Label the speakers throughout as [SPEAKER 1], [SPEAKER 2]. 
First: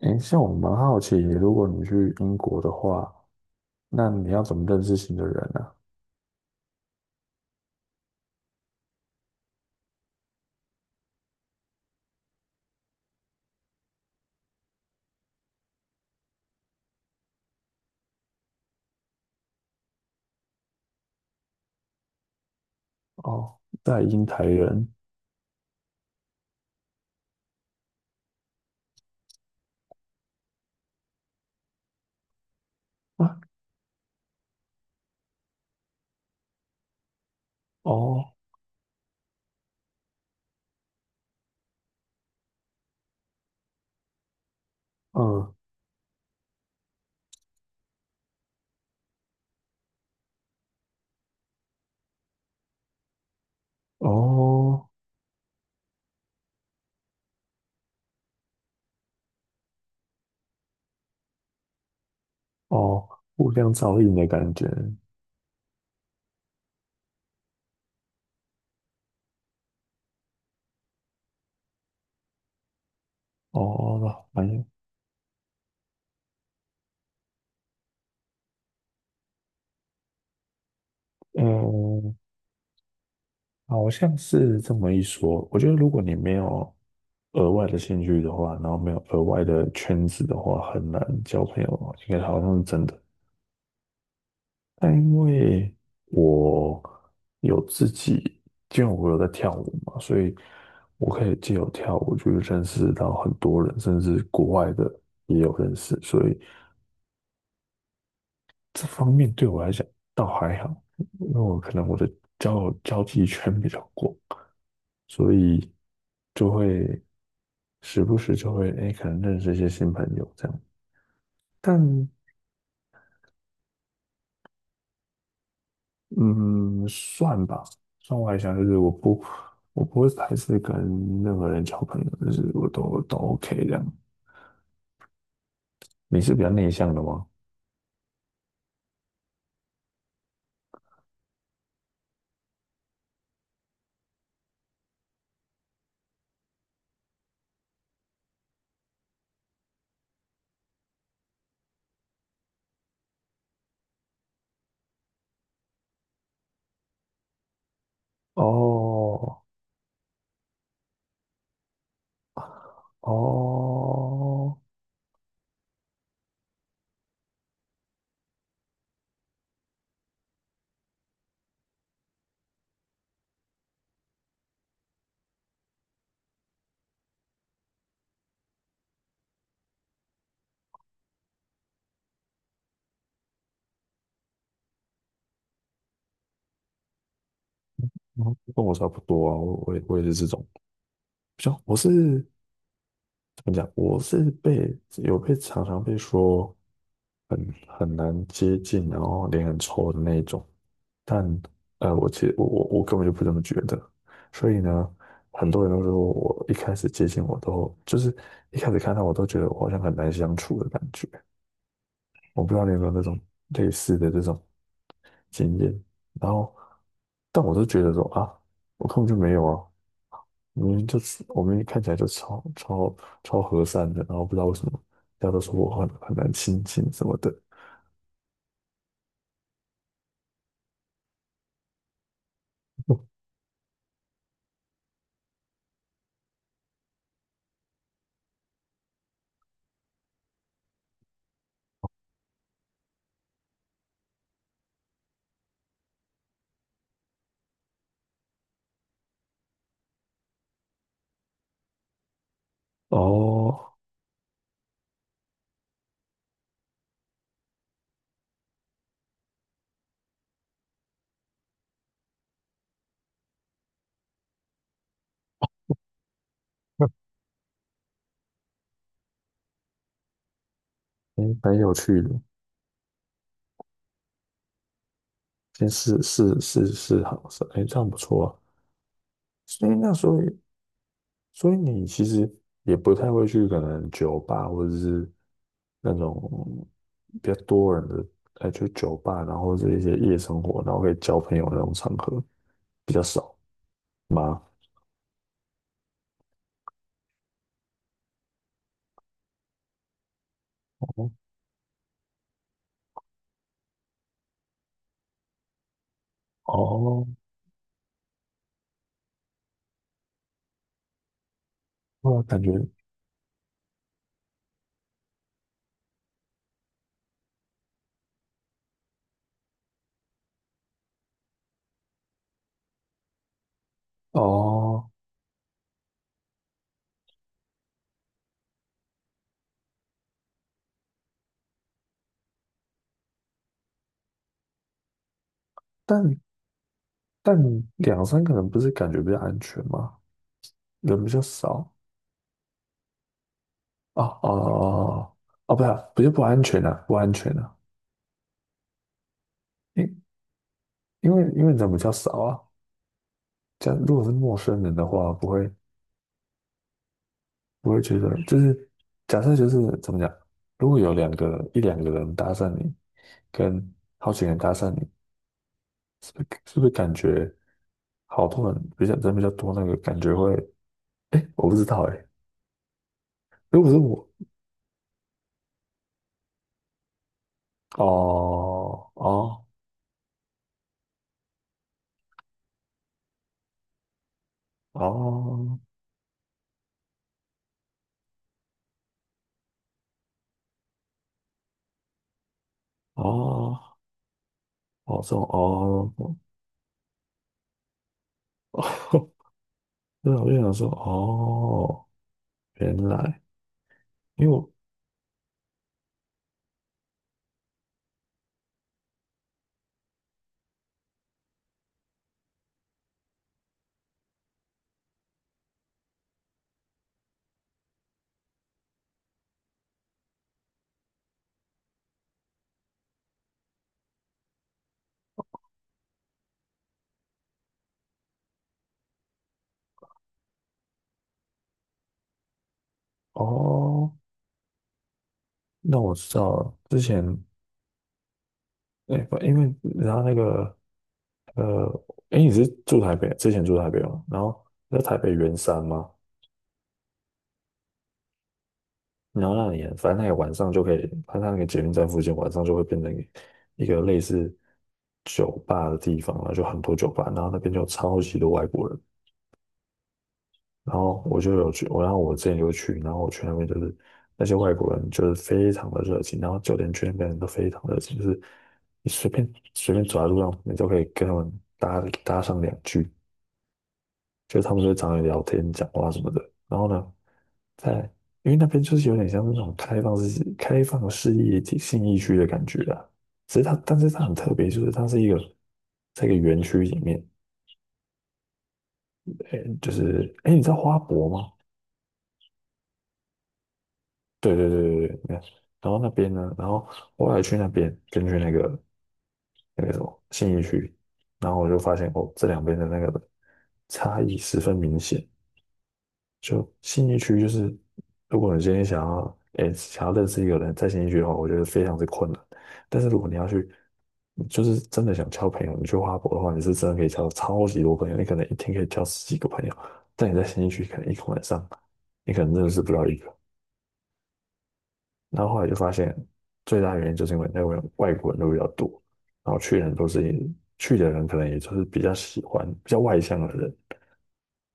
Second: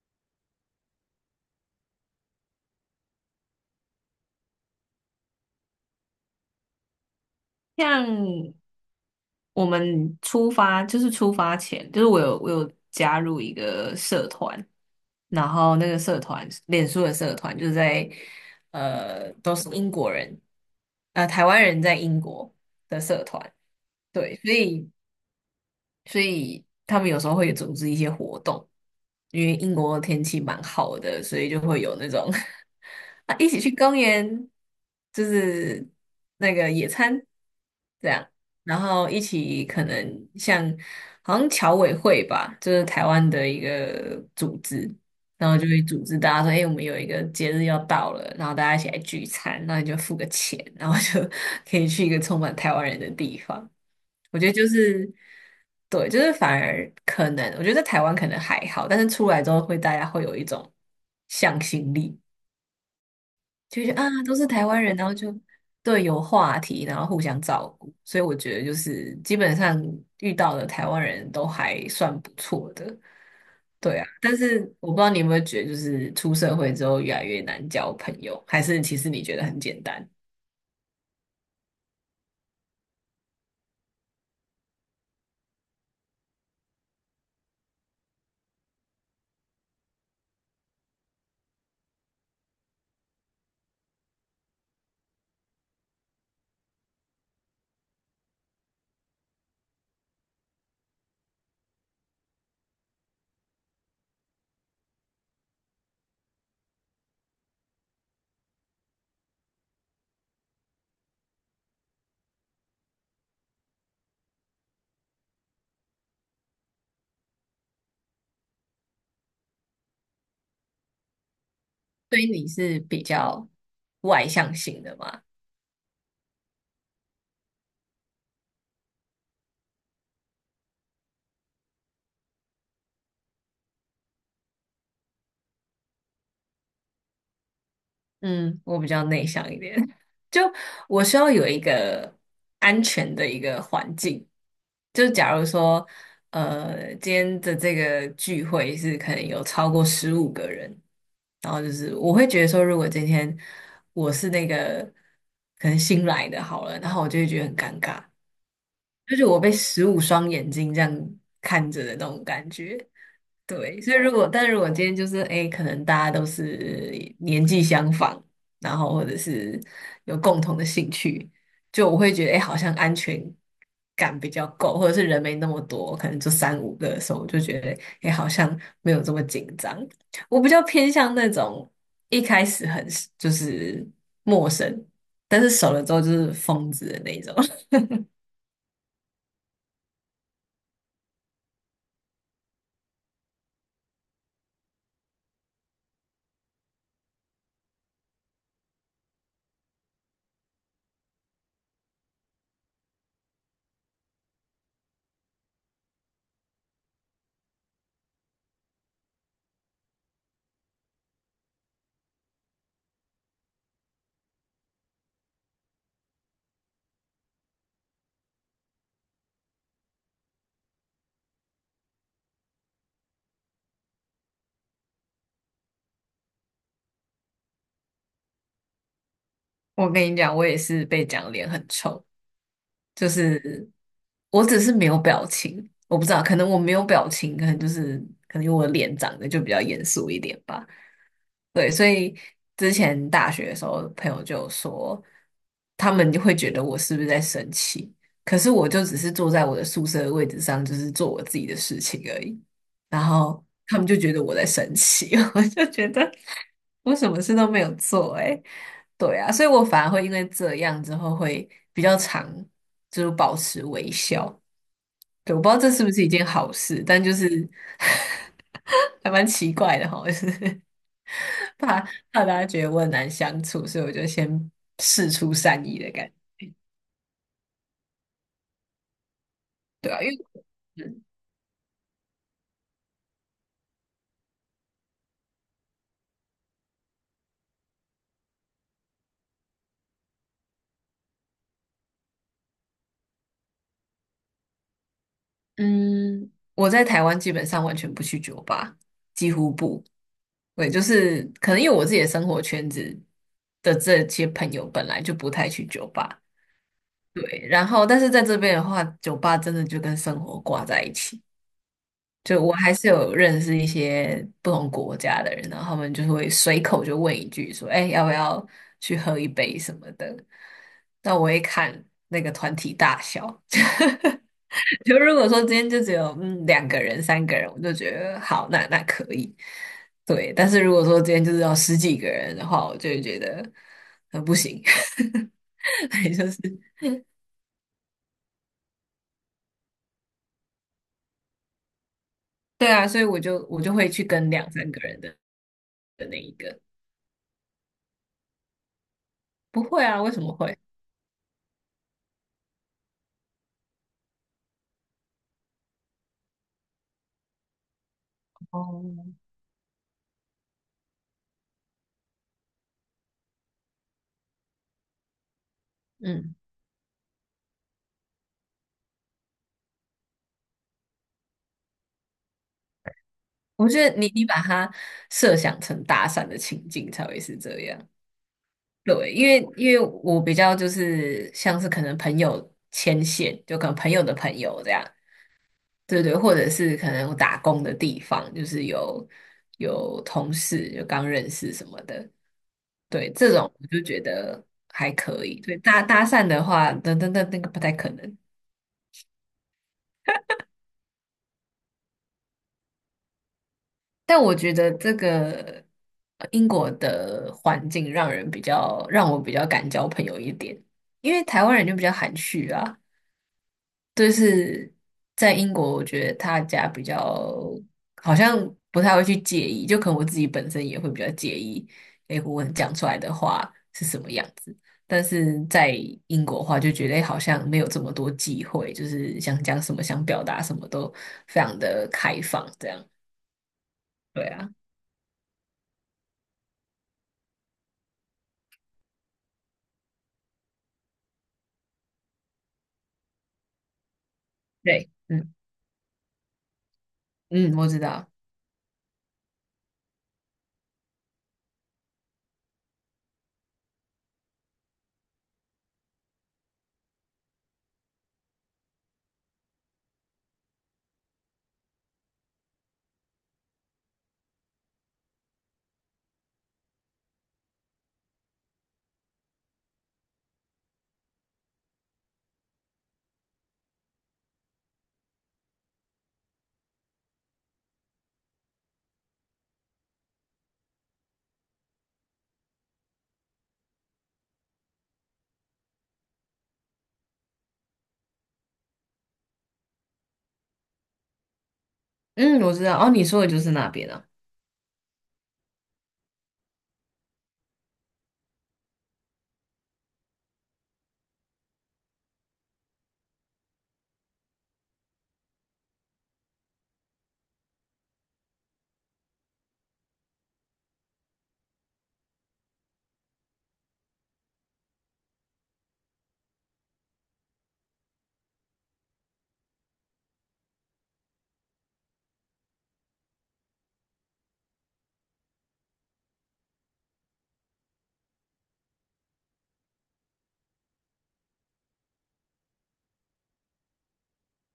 [SPEAKER 1] 诶，像我蛮好奇，如果你去英国的话，那你要怎么认识新的人呢？
[SPEAKER 2] 像我们出发，就是出发前，就是我有加入一个社团，然后那个社团，脸书的社团，就是在都是英国人，台湾人在英国的社团，
[SPEAKER 1] 哦，在英
[SPEAKER 2] 对，
[SPEAKER 1] 台
[SPEAKER 2] 所
[SPEAKER 1] 人
[SPEAKER 2] 以所以他们有时候会组织一些活动，因为英国的天气蛮好的，所以就会有那种 啊
[SPEAKER 1] 啊。
[SPEAKER 2] 一起去公园，就是那个野餐这样，
[SPEAKER 1] 哦。
[SPEAKER 2] 然后一起可能像好像侨委会吧，就是台湾的一个组织。然
[SPEAKER 1] 嗯。
[SPEAKER 2] 后就会组织大家说：“哎、我们有一个节日要到了，然后大家一起来聚餐，那你就付个钱，然后就 可以去一个充满台湾人的地方。”我觉得就
[SPEAKER 1] 哦。
[SPEAKER 2] 是对，就是反而可能，我觉得在台湾可能还好，但是出来之后会大家会有一种向心力，
[SPEAKER 1] 哦。互相
[SPEAKER 2] 就觉
[SPEAKER 1] 照
[SPEAKER 2] 得啊
[SPEAKER 1] 应的
[SPEAKER 2] 都是
[SPEAKER 1] 感觉。
[SPEAKER 2] 台湾人，然后就对有话题，然后互相照顾，所以我觉得就是基本上遇到的台湾人都还算不错的，对啊。
[SPEAKER 1] 哦，
[SPEAKER 2] 但
[SPEAKER 1] 反
[SPEAKER 2] 是
[SPEAKER 1] 正。
[SPEAKER 2] 我不知道你有没有觉得，就是出社会之后越来越难交朋友，还是其实你觉得很简单？
[SPEAKER 1] 嗯。好像是这么一说。我觉得如果你没有额外的兴趣的话，然后没有额外的圈子的话，很难交朋友，应该好像是真的。但因为我有自己，因为我有在跳舞嘛，所以我可以借由跳舞去认识到很多人，甚至国外的也有认识，所以这方面对我来讲倒还好，因为我可能我的交友交际圈比较广，所以就会时不时就会可能认识一些新朋友这样。但
[SPEAKER 2] 所以你是比较外向型的吗？
[SPEAKER 1] 嗯，算吧，算外向，就是我不会排斥跟任何人交朋友，就是我都 OK 这样。你是比较内向的吗？
[SPEAKER 2] 嗯，我比较内向一点，就我需要有一个安全的一个环境。就假如说，今天的这个聚会是可能有超过15个人，然后就是我会觉得说，如果今天我是那个可能新来的好了，然后我就会觉得很尴尬，就是我
[SPEAKER 1] 哦
[SPEAKER 2] 被15双眼睛这样看着的那种感觉。对，所以如果，但
[SPEAKER 1] 哦。
[SPEAKER 2] 如果今天就是，哎，可能大家都是年纪相仿，然后或者是有共同的兴趣，就我会觉得，哎，好像安全感比较够，或者是人没那么多，可能就三五个的时候，我就觉得，哎，好像没有这么紧张。我比较偏向那种一开始很就是陌生，但是熟了之后就是疯子的那种。
[SPEAKER 1] 嗯跟我差不多啊，我也是这种，像我是怎么讲，我是被有被常常被说。很难接近，然后脸很臭的那一种。但我其实我根本就不这么觉得，所以呢，很多人都说我一开始看到我都觉得我好像很难相处的感觉，我不知道你有没有那种类似的这种经验，然后但我都觉得说啊，我根本就没有啊，明明就是我们看起来就超和善的，然后不知道为什么大家都说我很难亲近什么的。
[SPEAKER 2] 我跟你讲，我也是被讲脸很臭。就 是我只是没有表情，我不知道，可能我没有表情，可能就是可能因为我的脸长得就比较严肃一点吧。对，所以之前大学的时候，朋友就有说，他们就会觉得我是不是在生气，可是我就只是坐在我的宿舍的位置上，就是做我自己的事情而已。然后
[SPEAKER 1] 哦。
[SPEAKER 2] 他们就觉得我在生气，我就觉得我什么事都没有做、欸，诶，对啊，所以我反而会因为这样之后会比较常就是保持微笑。对，我不知道这是不是一件好事，但就是 还蛮奇怪的哈，就是。
[SPEAKER 1] 哎，蛮有
[SPEAKER 2] 怕
[SPEAKER 1] 趣的。
[SPEAKER 2] 怕大家觉得我很难相处，所以我就先试出善
[SPEAKER 1] 先
[SPEAKER 2] 意的
[SPEAKER 1] 试
[SPEAKER 2] 感觉，
[SPEAKER 1] 试试试好是，哎，这样不错啊。所以那
[SPEAKER 2] 对啊，因为
[SPEAKER 1] 所以所以你其实也不太会去可能酒吧或者是那种比较多人的，哎，就酒吧，然后是一些夜生活，然后可以交朋友的那种场合比较少吗？
[SPEAKER 2] 嗯，我在台湾基本上完全不去酒吧，几乎不，对，就是可能因为我自己的生活圈子的这些朋友本来就不太去酒吧，
[SPEAKER 1] 哦。
[SPEAKER 2] 对，然后但是在这边的话，酒吧真的就跟生活挂在一起。
[SPEAKER 1] 那感
[SPEAKER 2] 就
[SPEAKER 1] 觉
[SPEAKER 2] 我还是有认识一些不同国家的人，然后他们就会随口就问一句说：“哎，要不要去喝一杯什么的？”那我会看那个团体大小。
[SPEAKER 1] 哦。
[SPEAKER 2] 就如果说今天就只有嗯两个人、三个人，我就觉得好，那那可以。对，但是如果说今天就是要十几个人的话，我就会觉得不行，也
[SPEAKER 1] 但
[SPEAKER 2] 就是
[SPEAKER 1] 但两三个人不是感觉比较安全吗？人比较少
[SPEAKER 2] 对啊，所以我就会去
[SPEAKER 1] 啊。哦哦
[SPEAKER 2] 跟两三个人的
[SPEAKER 1] 哦。哦不是啊不
[SPEAKER 2] 的
[SPEAKER 1] 是
[SPEAKER 2] 那
[SPEAKER 1] 不
[SPEAKER 2] 一
[SPEAKER 1] 安
[SPEAKER 2] 个。
[SPEAKER 1] 全啊，不安全啊。
[SPEAKER 2] 不会啊，
[SPEAKER 1] 因
[SPEAKER 2] 为什么会？
[SPEAKER 1] 因为人比较少啊，如果是陌生人的话，不会觉得就是
[SPEAKER 2] 哦，
[SPEAKER 1] 假设就是怎么讲，如果有一两个人搭讪你，跟好几个人搭讪你，是不是
[SPEAKER 2] 嗯。
[SPEAKER 1] 是不是感觉好多人比较人比较多那个感觉会，我不知道哎、如
[SPEAKER 2] 我
[SPEAKER 1] 果是
[SPEAKER 2] 觉得
[SPEAKER 1] 我
[SPEAKER 2] 你把它设想成搭讪的情境才会是这
[SPEAKER 1] 哦
[SPEAKER 2] 样。对，因
[SPEAKER 1] 哦
[SPEAKER 2] 为因为我比较就是像是可能朋友牵线，就可能朋友的朋友这样，
[SPEAKER 1] 哦
[SPEAKER 2] 对对，或者是可能我打工的地方，就是有同事就刚认识什么的，对，这种我
[SPEAKER 1] 哦
[SPEAKER 2] 就觉得还
[SPEAKER 1] 哦这种
[SPEAKER 2] 可以。对，搭
[SPEAKER 1] 哦
[SPEAKER 2] 搭
[SPEAKER 1] 哦。
[SPEAKER 2] 讪的话，那那那那个不太可能。
[SPEAKER 1] 对啊我就想说哦，原来
[SPEAKER 2] 但
[SPEAKER 1] 因为
[SPEAKER 2] 我
[SPEAKER 1] 我
[SPEAKER 2] 觉得这个英国的环境让人比较让我比较敢交朋友一点，因为台湾人就比较含蓄啊。就是在英国，我觉得大家比较好像不太会去介意，就可能我自己本身也会比较介意，诶，我讲出来的话是什么样子。但是在英国的话，就觉得诶好像没有这么多忌讳，就是想讲什么、想表达什么都非常的开放，这样。
[SPEAKER 1] 哦。
[SPEAKER 2] 对啊，
[SPEAKER 1] 那我知道了，之前。哎，不因为然后那个呃，哎，你是住台北，之前住台北吗？然后在
[SPEAKER 2] 对，
[SPEAKER 1] 台北
[SPEAKER 2] 嗯。
[SPEAKER 1] 圆山吗？
[SPEAKER 2] 嗯，我知道，
[SPEAKER 1] 然后那里，反正那个晚上就可以，它那个捷运站附近晚上就会变成一个类似酒吧的地方，然后就很多酒吧，然后那边就有超级多外国人，然后我就有去，然后我之前有去，然后我去那边就是那些外国人就是非常的热情，然后酒店区那边人都非常热情，就是你随便走在路上，你都可以跟他们搭上2句。就他们就会找你聊天、讲话什么的。然后呢，在因为那边就是有点像是那种开放式、开放式业体信义区的感觉啊。只是它，但是它很特别，就是它是一个在一个园区里面，哎，就是哎，诶你知道花博吗？
[SPEAKER 2] 嗯，我知道。哦，你说的就是那边啊。
[SPEAKER 1] 对对对对对，那然后那边呢，然后后来去那边，根据那个什么信义区，然后我就发现哦，这两边的那个差异十分明显。就信义区，就是如果你今天想要，诶、想要认识一个人，在信义区的话，我觉得非常之困难。但是如果你要去，你就是真的想交朋友，你去花博的话，你是真的可以交超级多朋友，你可能一天可以交十几个朋友。但你在信义区，可能一个晚上，你可能认识不到一个。然后后来就发现，最大原因就是因为那边外国人都比较多，然后去的人，可能也就是比较喜欢比较外向的人。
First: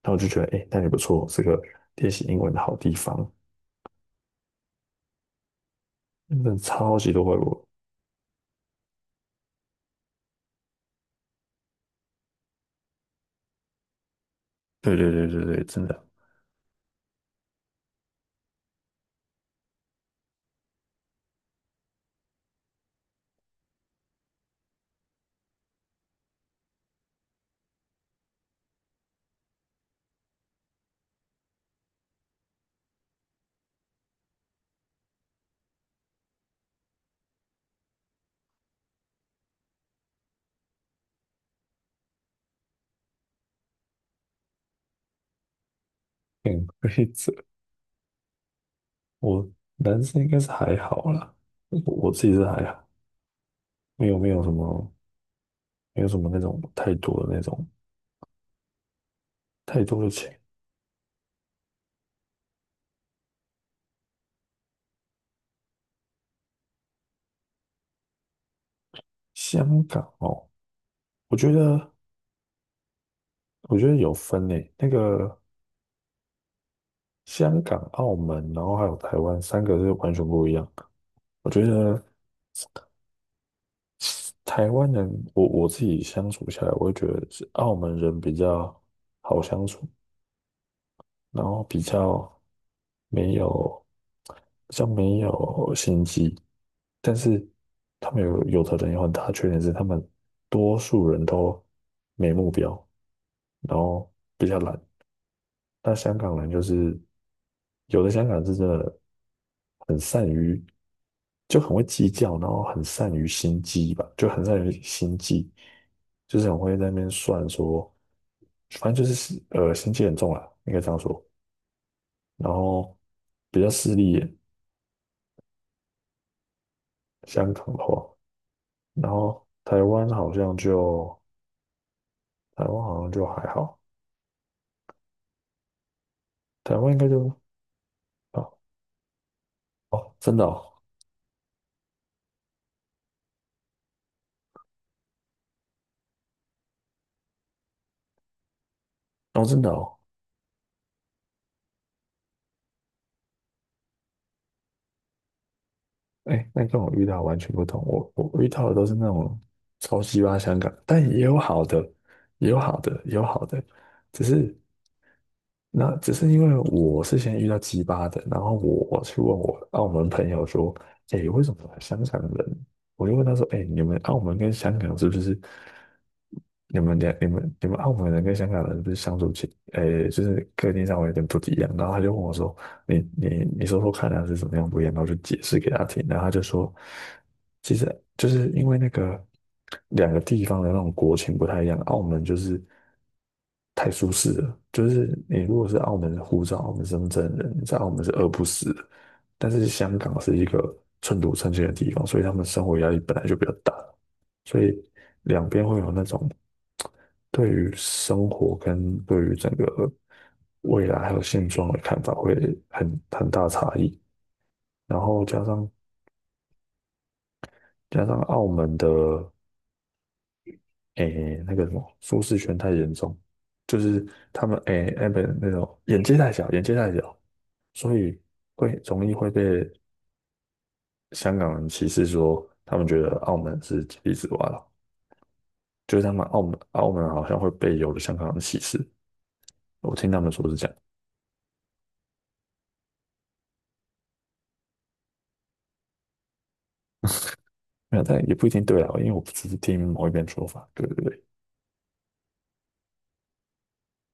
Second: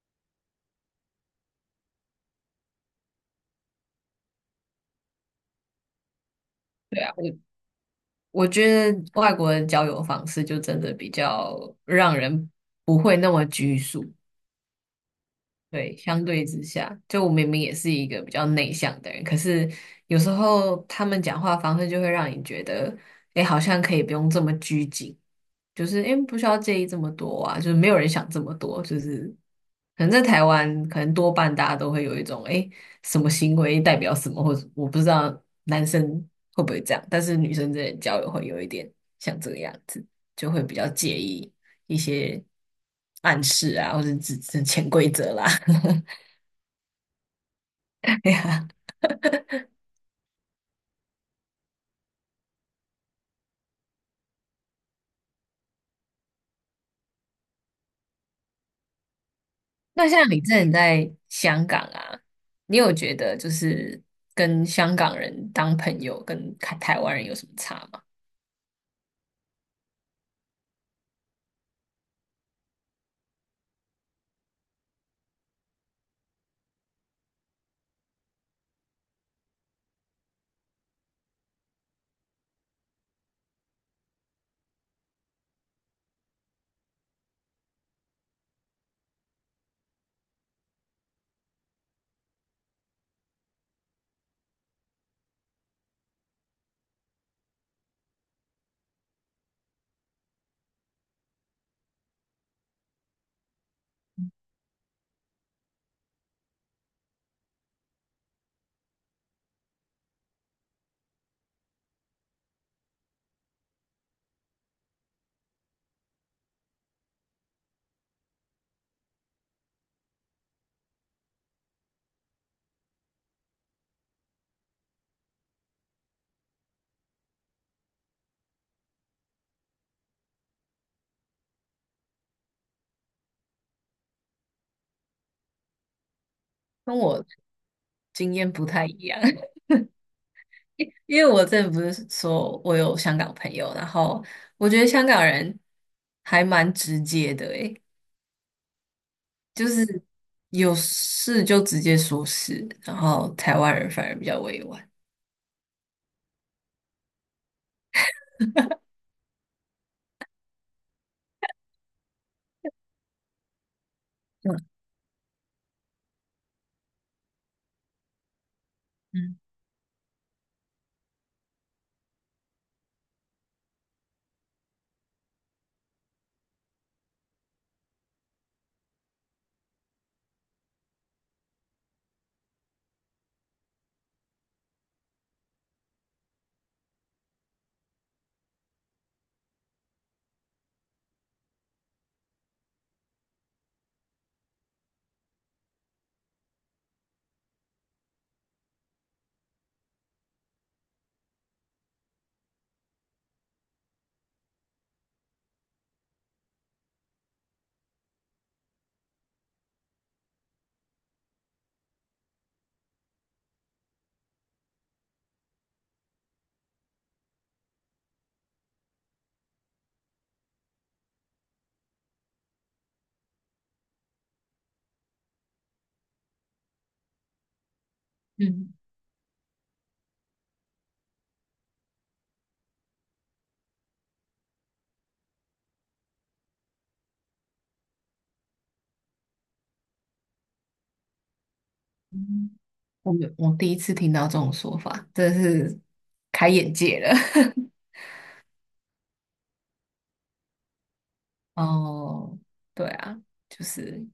[SPEAKER 1] 然后我就觉得，哎、那里不错，是个练习英文的好地方。真的超
[SPEAKER 2] 对
[SPEAKER 1] 级
[SPEAKER 2] 啊，
[SPEAKER 1] 多
[SPEAKER 2] 我
[SPEAKER 1] 外国人。
[SPEAKER 2] 我觉得外国的交友方式就真的比较让人不会那么拘束。
[SPEAKER 1] 对对对对对，真
[SPEAKER 2] 对，
[SPEAKER 1] 的。
[SPEAKER 2] 相对之下，就我明明也是一个比较内向的人，可是有时候他们讲话方式就会让你觉得，哎，好像可以不用这么拘谨，就是因为不需要介意这么多啊，就是没有人想这么多，就是可能在台湾，可能多半大家都会有一种，哎，什么行为代表什么，或者我不知道男生会不会这样，但是女生之间的交友会有一点像这个样子，就会比较介意一些暗示啊，或者只是潜规则啦。
[SPEAKER 1] 潜规则。
[SPEAKER 2] 哎呀，
[SPEAKER 1] 我男生应该是还好啦，我自己是还好，没有什么没有什么那种太多的那种太多
[SPEAKER 2] 那
[SPEAKER 1] 的
[SPEAKER 2] 像
[SPEAKER 1] 钱。
[SPEAKER 2] 你之前在香港啊，你有觉得就是跟香港人当朋友跟台台湾人有什么差吗？
[SPEAKER 1] 香港哦。我觉得我觉得有分诶，那个香港、澳门，然后还有台湾三个是完全不一样。我觉得台湾人，我自己相处下来，我会觉得是澳门人比较好相处，然后比较。没有，像没有心机，但是他们有的人有很大的缺点是，他们多数人都没目标，然后比较懒。那香港人就是有的香港人是真的很善于，就很会计较，然后很善于心机吧，就很善于心计，就是很会在那边算说，反正就是心机很重啦，应该这样说。然后比较势利眼，香港的话，然后台湾好像就还好，台湾应
[SPEAKER 2] 跟
[SPEAKER 1] 该
[SPEAKER 2] 我
[SPEAKER 1] 就
[SPEAKER 2] 经验不
[SPEAKER 1] 哦
[SPEAKER 2] 太一样。
[SPEAKER 1] 哦真的哦
[SPEAKER 2] 因为我之前不是说我有香港朋友，然后我觉得香港人还蛮直接的，诶，
[SPEAKER 1] 哦真
[SPEAKER 2] 就
[SPEAKER 1] 的哦。
[SPEAKER 2] 是有事就直接说事，然后台湾人反而比较委婉。
[SPEAKER 1] 哎，那跟我遇到完全不同，我遇到的都是那种超级巴香港，但也有好的，也有好的，也有好的，只是。那只是因为我是先遇到鸡巴的，然后我去问
[SPEAKER 2] 嗯
[SPEAKER 1] 我澳门朋友说，哎，为什么香港人？我就问他说，哎，你们澳门跟香港是不是你们两你们你们澳门人跟香港人是不是相处起，哎，就是个性上有点不一样？然后他就问我说，你你说说看他是怎么样不一样，然后就解释给他听，然后他就说，其实就是因为那个2个地方的那种国情不太一样，澳门就是太舒适了，就是你如果是澳门的护照、澳门身份证的人，你在澳门是饿不死的，但是香港是一个寸土寸金的地方，所以他们生活压力本来就比较大，所以。两边会有那种对于生活跟对于整个未来还有现状的看法会很大差异。然后加上澳门的诶那个什么舒适圈太严重，就是他们诶那边那种眼界太小，眼界太小，所以会
[SPEAKER 2] 嗯
[SPEAKER 1] 容易会被香港人歧视说他们觉得澳门是井底之蛙了，就是他们澳门好像会被有的香港人歧视，我听他们说是这样。
[SPEAKER 2] 嗯，嗯我没有我第一次听到这种说法，真的是开眼界了。
[SPEAKER 1] 没有，但也不一定对啊，因为我只是听某一边说法。对对对。
[SPEAKER 2] 哦，对啊，就是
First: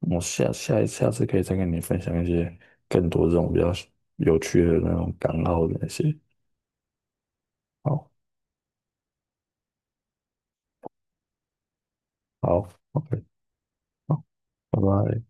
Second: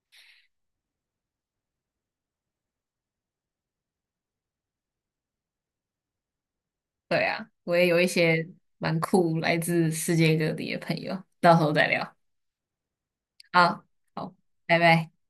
[SPEAKER 1] 我下次可以再跟你分享一些更多这种比较有趣的那种港澳的那些。
[SPEAKER 2] 对啊，我也有一
[SPEAKER 1] 好。
[SPEAKER 2] 些蛮酷来自世界各地的朋友，到时候再聊。
[SPEAKER 1] 好，OK,
[SPEAKER 2] 好，
[SPEAKER 1] 好，
[SPEAKER 2] 好，拜
[SPEAKER 1] 拜
[SPEAKER 2] 拜。
[SPEAKER 1] 拜。